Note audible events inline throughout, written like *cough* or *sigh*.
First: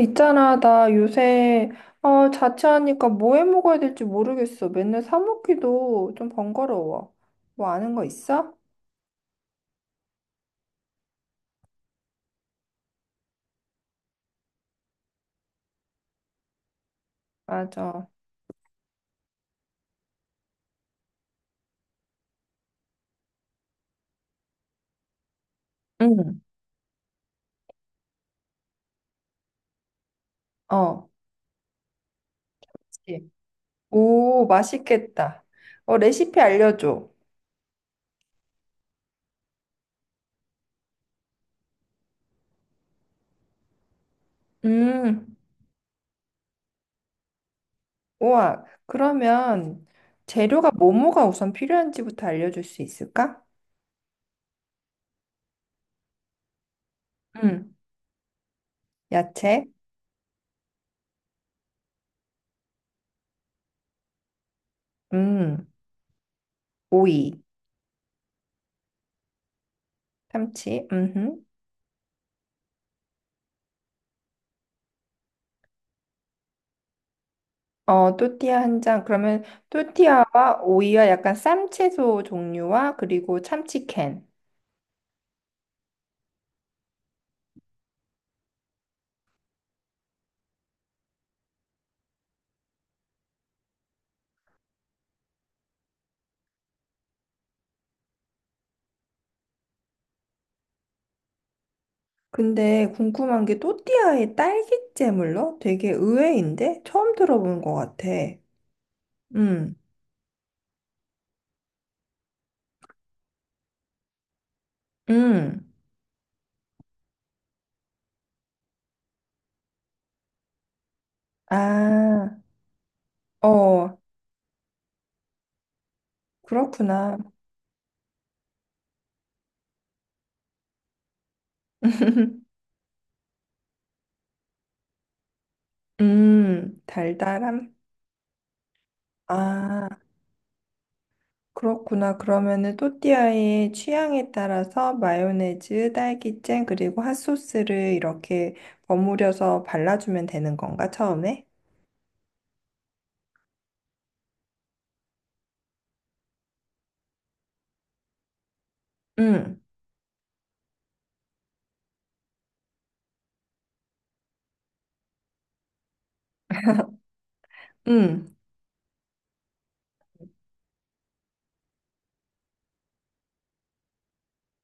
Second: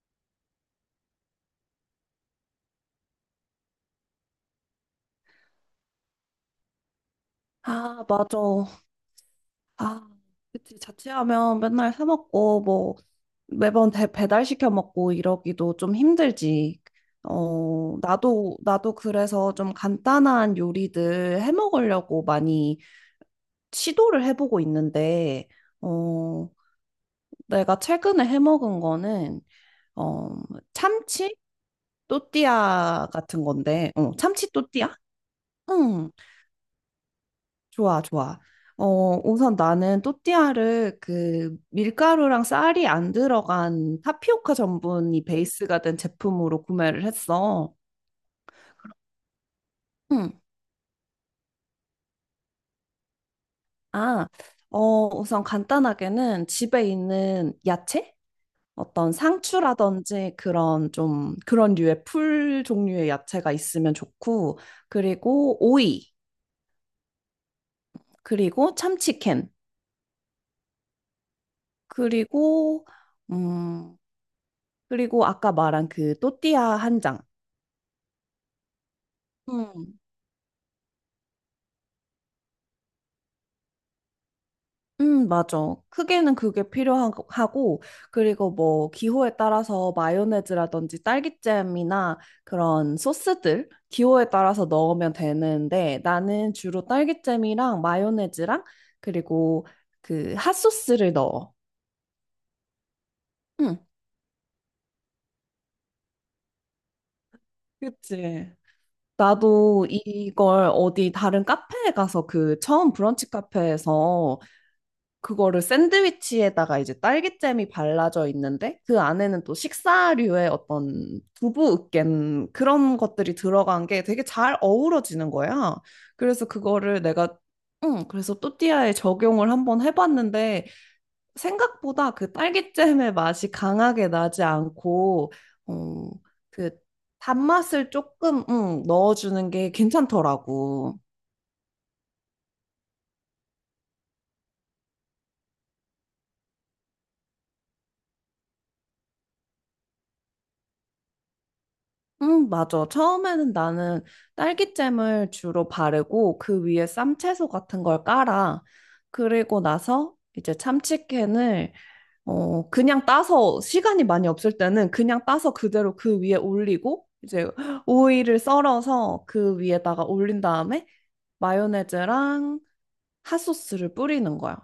있잖아, 나 요새 자취하니까 뭐 해 먹어야 될지 모르겠어. 맨날 사 먹기도 좀 번거로워. 뭐 아는 거 아, 맞아. 있어? 아, 그치. 자취하면 맨날 사 먹고, 뭐, 매번 배달시켜 먹고 이러기도 좀 힘들지. 맞아. 나도 그래서 좀 간단한 요리들 해 먹으려고 많이 시도를 해보고 있는데, 응. 어, 내가 최근에 해 먹은 거는, 어, 어. 참치 또띠아 그치. 같은 건데, 오, 참치 또띠아? 맛있겠다. 어, 응. 레시피 알려줘. 좋아, 좋아. 우선 나는 또띠아를 그 밀가루랑 쌀이 안 들어간 타피오카 전분이 음. 베이스가 된 제품으로 구매를 했어. 우와. 그러면 응, 재료가 뭐뭐가 우선 필요한지부터 알려줄 수 있을까? 아, 우선 간단하게는 집에 있는 응. 야채? 어떤 야채. 상추라든지 그런 좀 그런 류의 풀 종류의 야채가 있으면 좋고, 그리고 음. 오이, 오이. 그리고 참치캔, 참치. 음. 그리고, 음, 그리고 아까 말한 그 또띠아 한 장. 어, 또띠아 한 장. 그러면 또띠아와 오이와 약간 쌈채소 종류와 그리고 참치캔. 맞아. 크게는 그게 필요하고, 그리고 뭐, 기호에 따라서 마요네즈라든지 딸기잼이나 그런 소스들, 기호에 따라서 넣으면 되는데, 나는 주로 딸기잼이랑 마요네즈랑, 그리고 그 핫소스를 넣어. 근데 궁금한 게 응, 또띠아에 딸기잼을 넣어? 되게 의외인데? 처음 들어보는 것 같아. 그치. 음, 나도 이걸 어디 다른 카페에 가서 그 처음 브런치 카페에서 그거를 음. 샌드위치에다가 이제 딸기잼이 발라져 있는데 그 안에는 또 식사류의 어떤 두부 아, 으깬 그런 것들이 들어간 어, 게 되게 잘 어우러지는 거야. 그래서 그거를 그렇구나. 내가 응, 그래서 또띠아에 적용을 한번 해봤는데 생각보다 그 *laughs* 딸기잼의 맛이 강하게 나지 않고 어, 그 달달함. 단맛을 조금 응, 넣어주는 게 아. 괜찮더라고. 그렇구나. 그러면은 또띠아의 취향에 따라서 마요네즈, 딸기잼, 그리고 핫소스를 이렇게 버무려서 발라주면 되는 건가, 처음에? 응, 맞아. 처음에는 나는 딸기잼을 주로 바르고 그 위에 쌈채소 같은 걸 깔아. 응, 그리고 나서 이제 참치캔을 그냥 따서 시간이 많이 없을 때는 그냥 따서 그대로 그 위에 올리고 이제 응. 오이를 썰어서 그 위에다가 올린 다음에 마요네즈랑 핫소스를 뿌리는 거야.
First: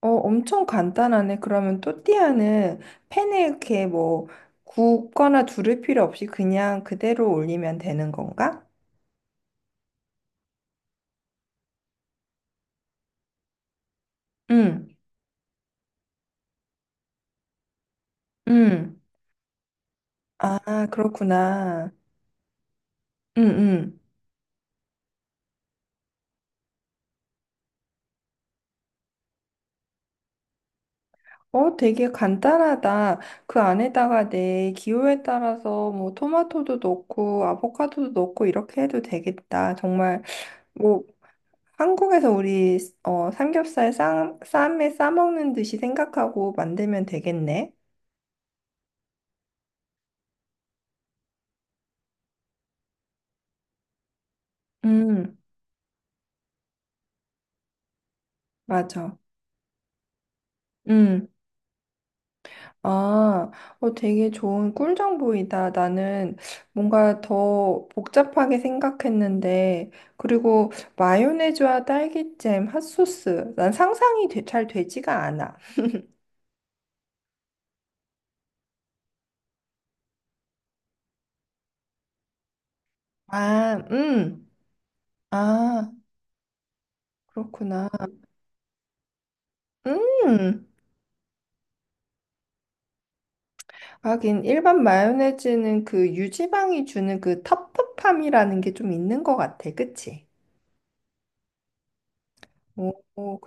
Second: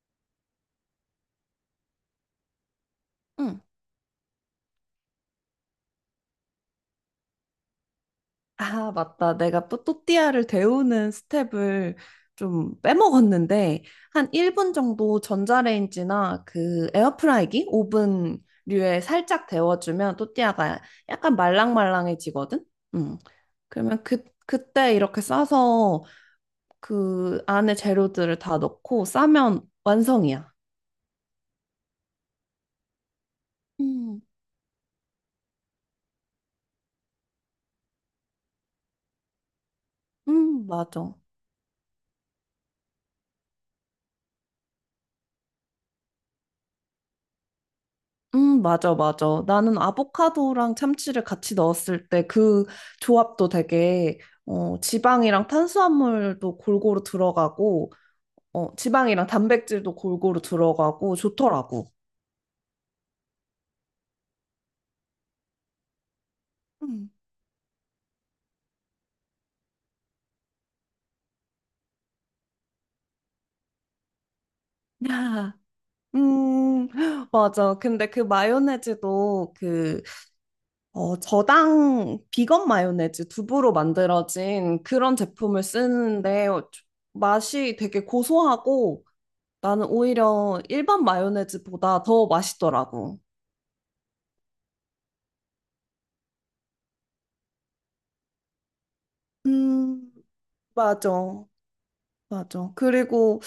어, 엄청 간단하네. 그러면 또띠아는 팬에 응. 이렇게 뭐 굽거나 두를 필요 없이 그냥 그대로 올리면 되는 건가? 아, 맞다. 내가 또 또띠아를 데우는 스텝을 좀 빼먹었는데, 한 1분 응, 정도 전자레인지나 그 에어프라이기, 응. 오븐류에 살짝 데워주면 또띠아가 아, 약간 그렇구나. 말랑말랑해지거든? 음. 응, 응. 그러면 그때 이렇게 싸서 그 안에 재료들을 다 넣고 싸면 완성이야. 어, 되게 간단하다. 그 음, 안에다가 내 기호에 따라서 뭐 토마토도 넣고 아보카도도 넣고 이렇게 해도 되겠다. 정말 뭐 맞아. 한국에서 우리 삼겹살 쌈에 싸먹는 듯이 생각하고 만들면 되겠네. 맞아, 맞아. 나는 아보카도랑 참치를 같이 넣었을 때 그 조합도 되게, 음, 지방이랑 탄수화물도 골고루 들어가고, 맞아. 지방이랑 단백질도 골고루 들어가고, 음. 좋더라고. 아, 어, 되게 좋은 꿀 정보이다. 나는 음. 뭔가 더 복잡하게 생각했는데, 그리고 마요네즈와 딸기잼, 핫소스. 난 잘 되지가 야, 않아. 음, 맞아. 근데 그 마요네즈도 저당 비건 마요네즈 두부로 아, 만들어진 그런 제품을 아, 쓰는데 맛이 그렇구나. 되게 고소하고 나는 오히려 음. 일반 마요네즈보다 더 맛있더라고. 하긴, 일반 마요네즈는 그 유지방이 주는 그 텁텁함이라는 게 좀 있는 것 같아. 음, 그치? 맞아. 맞아. 오, 그리고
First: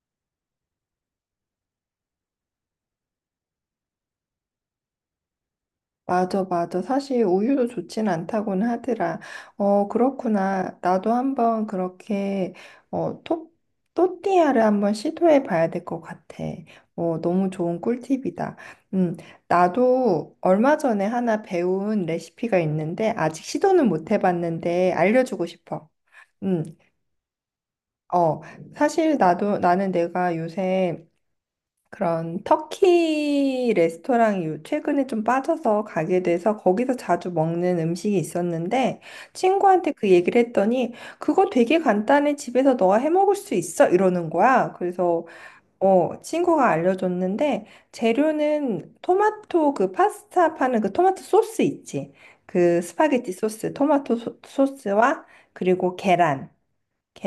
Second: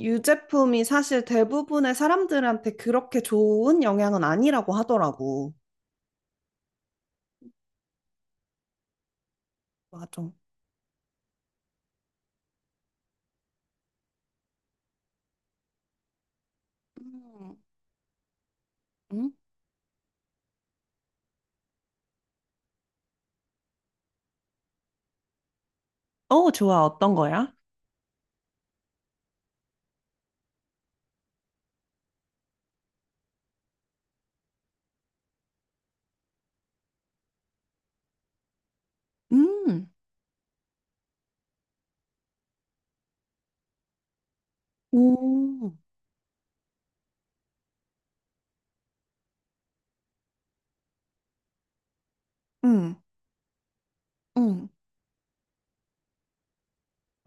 유제품이 사실 대부분의 사람들한테 그렇게 좋은 영향은 아니라고 하더라고. 맞아, 맞아. 사실 우유도 좋진 않다고는 하더라. 어, 맞아. 그렇구나. 나도 한번 그렇게, 어, 토, 또띠아를 한번 시도해 봐야 될 것 같아. 어, 너무 음, 좋은 꿀팁이다. 음, 응? 나도 얼마 전에 하나 배운 레시피가 있는데, 아직 시도는 못 해봤는데, 알려주고 싶어. 음, 좋아. 어떤 거야? 어, 나는 내가 요새 그런 터키 레스토랑이 최근에 좀 빠져서 가게 돼서 거기서 자주 먹는 음식이 있었는데 음, 친구한테 그 얘기를 했더니 그거 되게 간단해 집에서 너가 해 먹을 수 있어 이러는 거야. 그래서 오, 어 친구가 알려줬는데 재료는 토마토 그 파스타 파는 그 토마토 소스 있지. 그 응, 스파게티 소스, 토마토 음, 소스와 그리고 계란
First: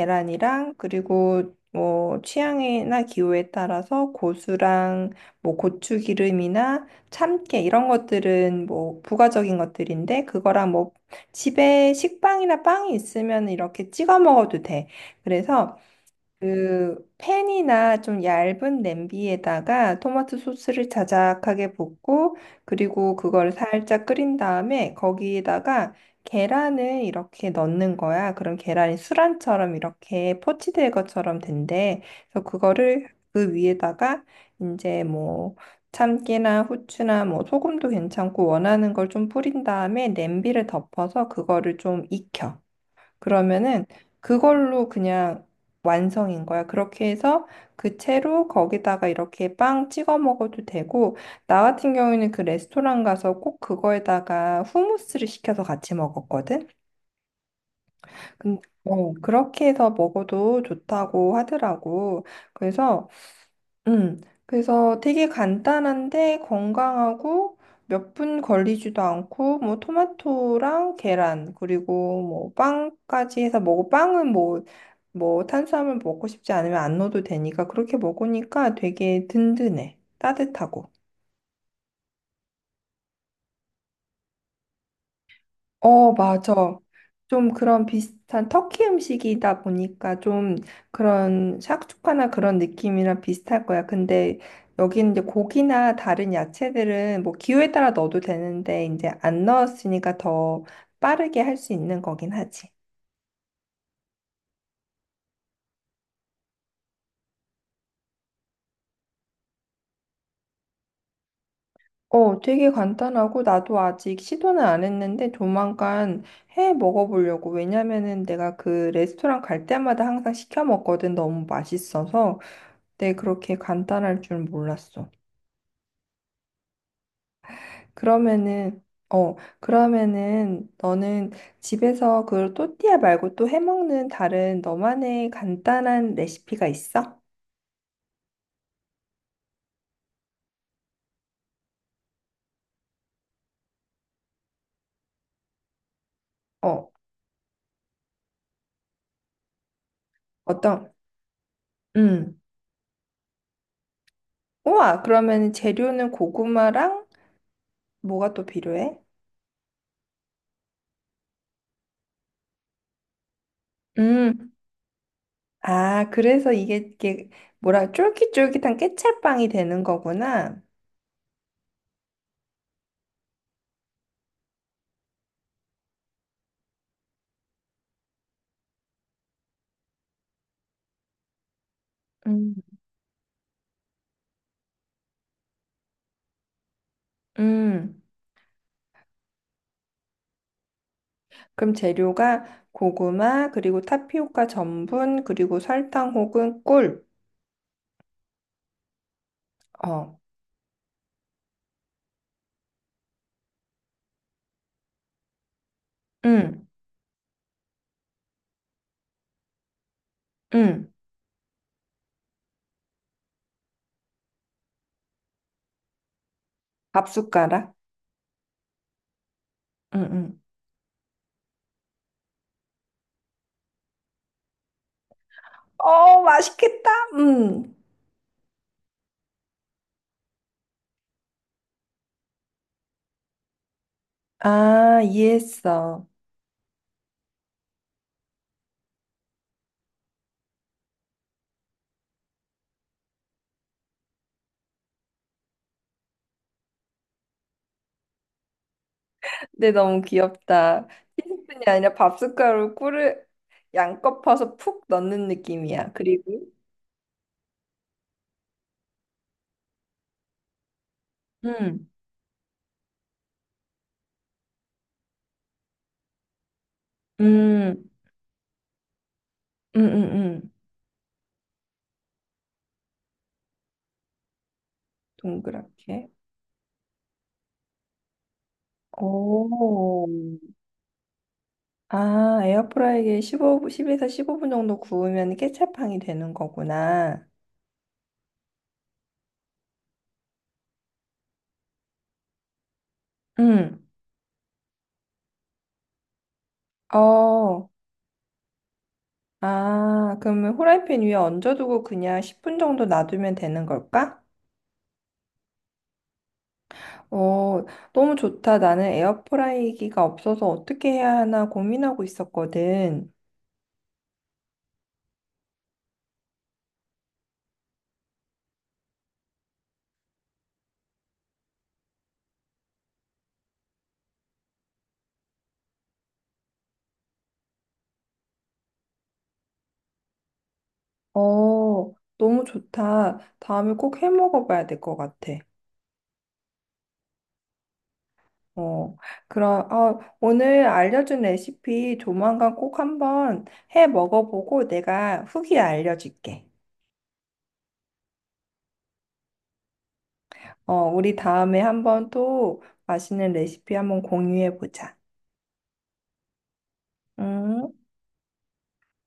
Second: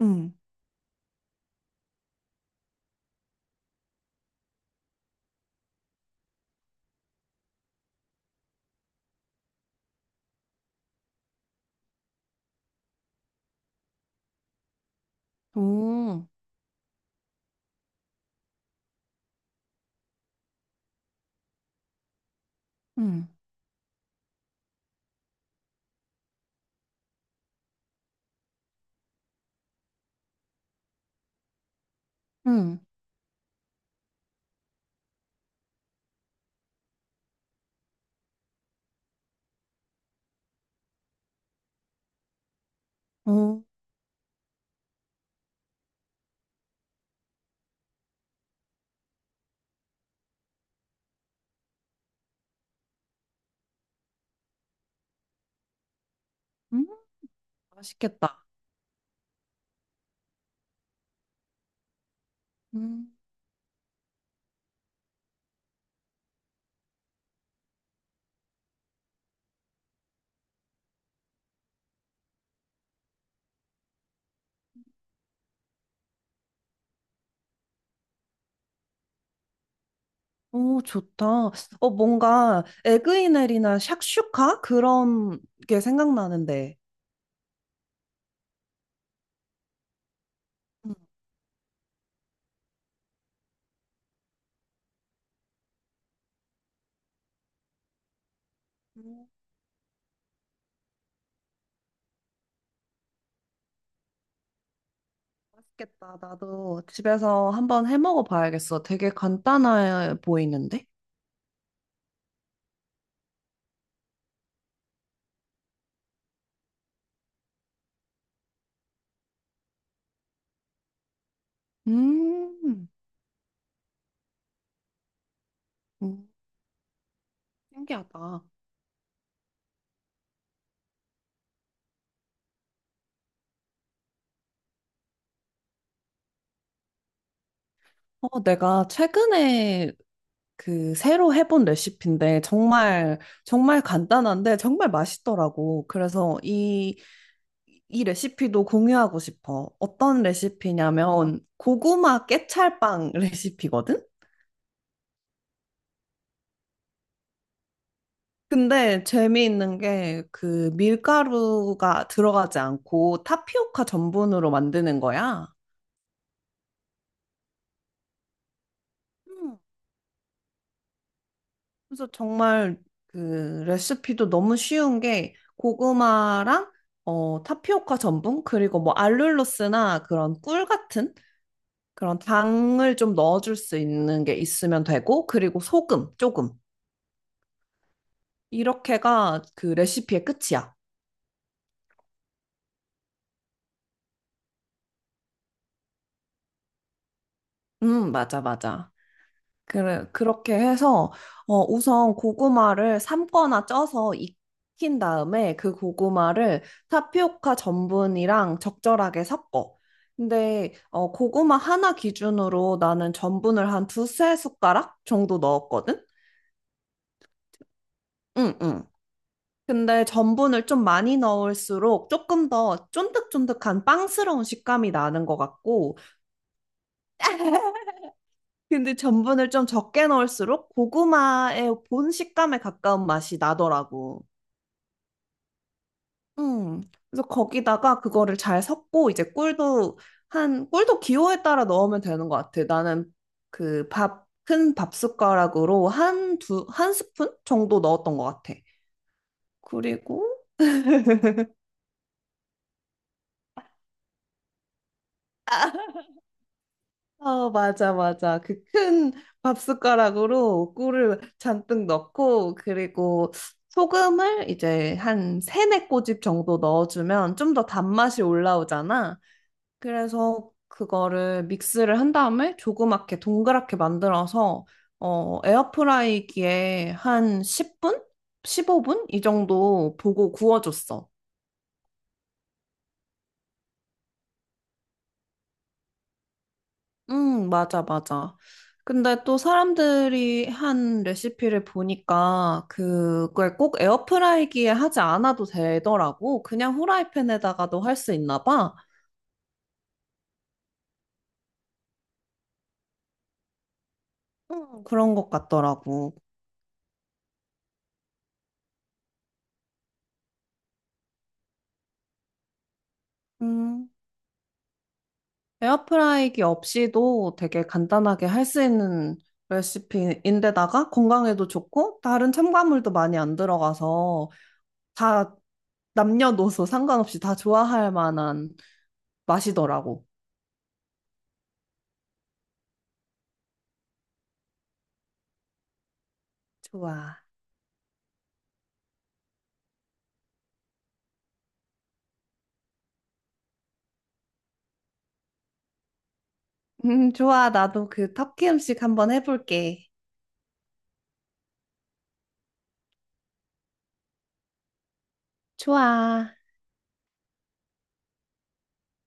응, 그리고 뭐 취향이나 기호에 따라서 고수랑 뭐 고추기름이나 참깨 이런 것들은 뭐 부가적인 것들인데 그거랑 뭐 집에 식빵이나 빵이 있으면 이렇게 찍어 먹어도 돼. 그래서 오, 그 팬이나 좀 얇은 냄비에다가 토마토 소스를 자작하게 붓고 그리고 응, 그걸 살짝 끓인 다음에 거기에다가 계란을 이렇게 넣는 거야. 그럼 계란이 수란처럼 이렇게 포치될 것처럼 된대. 그래서 음, 그거를 그 위에다가 이제 뭐 참깨나 후추나 뭐 소금도 괜찮고 원하는 걸 좀 뿌린 다음에 냄비를 덮어서 그거를 좀 익혀. 음, 그러면은 그걸로 그냥 완성인 거야. 그렇게 해서 그 채로 거기다가 이렇게 빵 찍어 먹어도 되고, 나 같은 경우에는 그 레스토랑 가서 꼭 그거에다가 후무스를 시켜서 같이 먹었거든. 응. 맛있겠다. 근 어, 그렇게 해서 먹어도 좋다고 하더라고. 그래서, 음. 그래서 되게 간단한데 건강하고 몇 분 걸리지도 않고, 뭐, 토마토랑 계란, 그리고 뭐, 빵까지 해서 먹고, 빵은 뭐, 뭐 탄수화물 먹고 싶지 않으면 안 넣어도 되니까 그렇게 먹으니까 되게 든든해. 오, 따뜻하고. 좋다. 뭔가 에그이넬이나 샥슈카 그런 게 어, 생각나는데. 맞아. 좀 그런 비슷한 터키 음식이다 보니까 좀 음. 그런 샥슈카나 그런 느낌이랑 비슷할 거야. 근데 여기는 이제 고기나 다른 야채들은 뭐 기호에 따라 넣어도 되는데 이제 음, 안 넣었으니까 더 빠르게 할 수 있는 거긴 하지. 맛있겠다. 나도 집에서 한번 해 먹어 봐야겠어. 되게 간단해 보이는데? 어, 되게 간단하고 나도 아직 시도는 안 했는데 조만간 해 먹어보려고. 왜냐면은 내가 그 레스토랑 갈 때마다 항상 시켜 먹거든. 너무 맛있어서. 음, 근데 그렇게 간단할 줄 몰랐어. 음. 신기하다. 그러면은 어, 그러면은 너는 집에서 그 또띠아 말고 또 해 먹는 다른 너만의 간단한 레시피가 있어? 내가 최근에 그 새로 해본 레시피인데 정말 정말 간단한데 정말 맛있더라고. 그래서 어, 이 레시피도 공유하고 싶어. 어떤 어떤? 레시피냐면 고구마 음. 깨찰빵 *laughs* 레시피거든? 우와, 그러면 재료는 고구마랑 뭐가 또 필요해? 근데 재미있는 게 그 밀가루가 들어가지 않고 타피오카 전분으로 음. 만드는 거야. 아, 그래서 이게, 이게 뭐라 쫄깃쫄깃한 깨찰빵이 음. 되는 거구나. 그래서 정말 그 레시피도 너무 쉬운 게 고구마랑 타피오카 전분 그리고 뭐 알룰로스나 그런 꿀 같은 그런 음. 당을 좀 넣어줄 수 있는 게 있으면 되고 그리고 소금 조금 음. 이렇게가 그 레시피의 끝이야. 그럼 재료가 고구마, 그리고 타피오카 전분, 그리고 설탕 혹은 꿀. 맞아, 맞아. 그래, 어. 그렇게 해서, 우선 고구마를 삶거나 쪄서 익힌 다음에 그 고구마를 음. 타피오카 전분이랑 적절하게 섞어. 근데, 음. 고구마 하나 기준으로 나는 전분을 한 두 세 숟가락 정도 넣었거든? 밥 숟가락. 응, 응. 음, 근데 음. 전분을 좀 많이 넣을수록 조금 더 쫀득쫀득한 빵스러운 식감이 나는 것 같고, 어, 맛있겠다. 음. 근데 전분을 좀 적게 넣을수록 고구마의 본 식감에 가까운 맛이 나더라고. 아, 이해했어. 음. 그래서 거기다가 그거를 잘 섞고 이제 꿀도 기호에 따라 넣으면 되는 것 같아. 나는 그 큰 밥 숟가락으로 한 한 스푼 정도 넣었던 것 같아. 근데 너무 그리고 귀엽다. 티스푼이 아니라 밥 숟가락으로 꿀을 양껏 퍼서 푹 넣는 느낌이야. 그리고 맞아, 맞아. 그 큰 밥숟가락으로 꿀을 잔뜩 음. 넣고, 그리고 소금을 이제 한 세네 꼬집 정도 넣어주면 좀 더 음. 단맛이 올라오잖아. 음, 음, 그래서 음. 그거를 믹스를 한 다음에 조그맣게 동그랗게 만들어서, 동그랗게. 에어프라이기에 한 10분? 15분? 이 정도 오. 보고 구워줬어. 아, 에어프라이기에 15, 10에서 15분 정도 구우면 케첩향이 되는 거구나. 응, 맞아, 맞아. 근데 또 사람들이 한 레시피를 보니까 그걸 꼭 응. 에어프라이기에 하지 않아도 되더라고. 그냥 어. 후라이팬에다가도 할 수 있나 봐. 아, 그러면 후라이팬 위에 얹어두고 그냥 10분 정도 놔두면 되는 걸까? 응, 그런 것 같더라고. 어, 너무 좋다. 나는 에어프라이기가 없어서 어떻게 해야 하나 고민하고 있었거든. 음, 에어프라이기 없이도 되게 간단하게 할 수 있는 레시피인데다가 건강에도 좋고 다른 첨가물도 많이 안 들어가서 다 남녀노소 상관없이 다 좋아할 만한 맛이더라고. 어, 너무 좋다. 다음에 꼭 해 먹어봐야 될 것 같아. 좋아. 어, 그럼, 어, 오늘 알려준 레시피 조만간 꼭 한번 해 먹어보고 내가 후기 알려줄게. 좋아. 나도 그 터키 음식 한번 해볼게. 어, 우리 다음에 한번 또 맛있는 레시피 한번 공유해보자. 좋아. 응?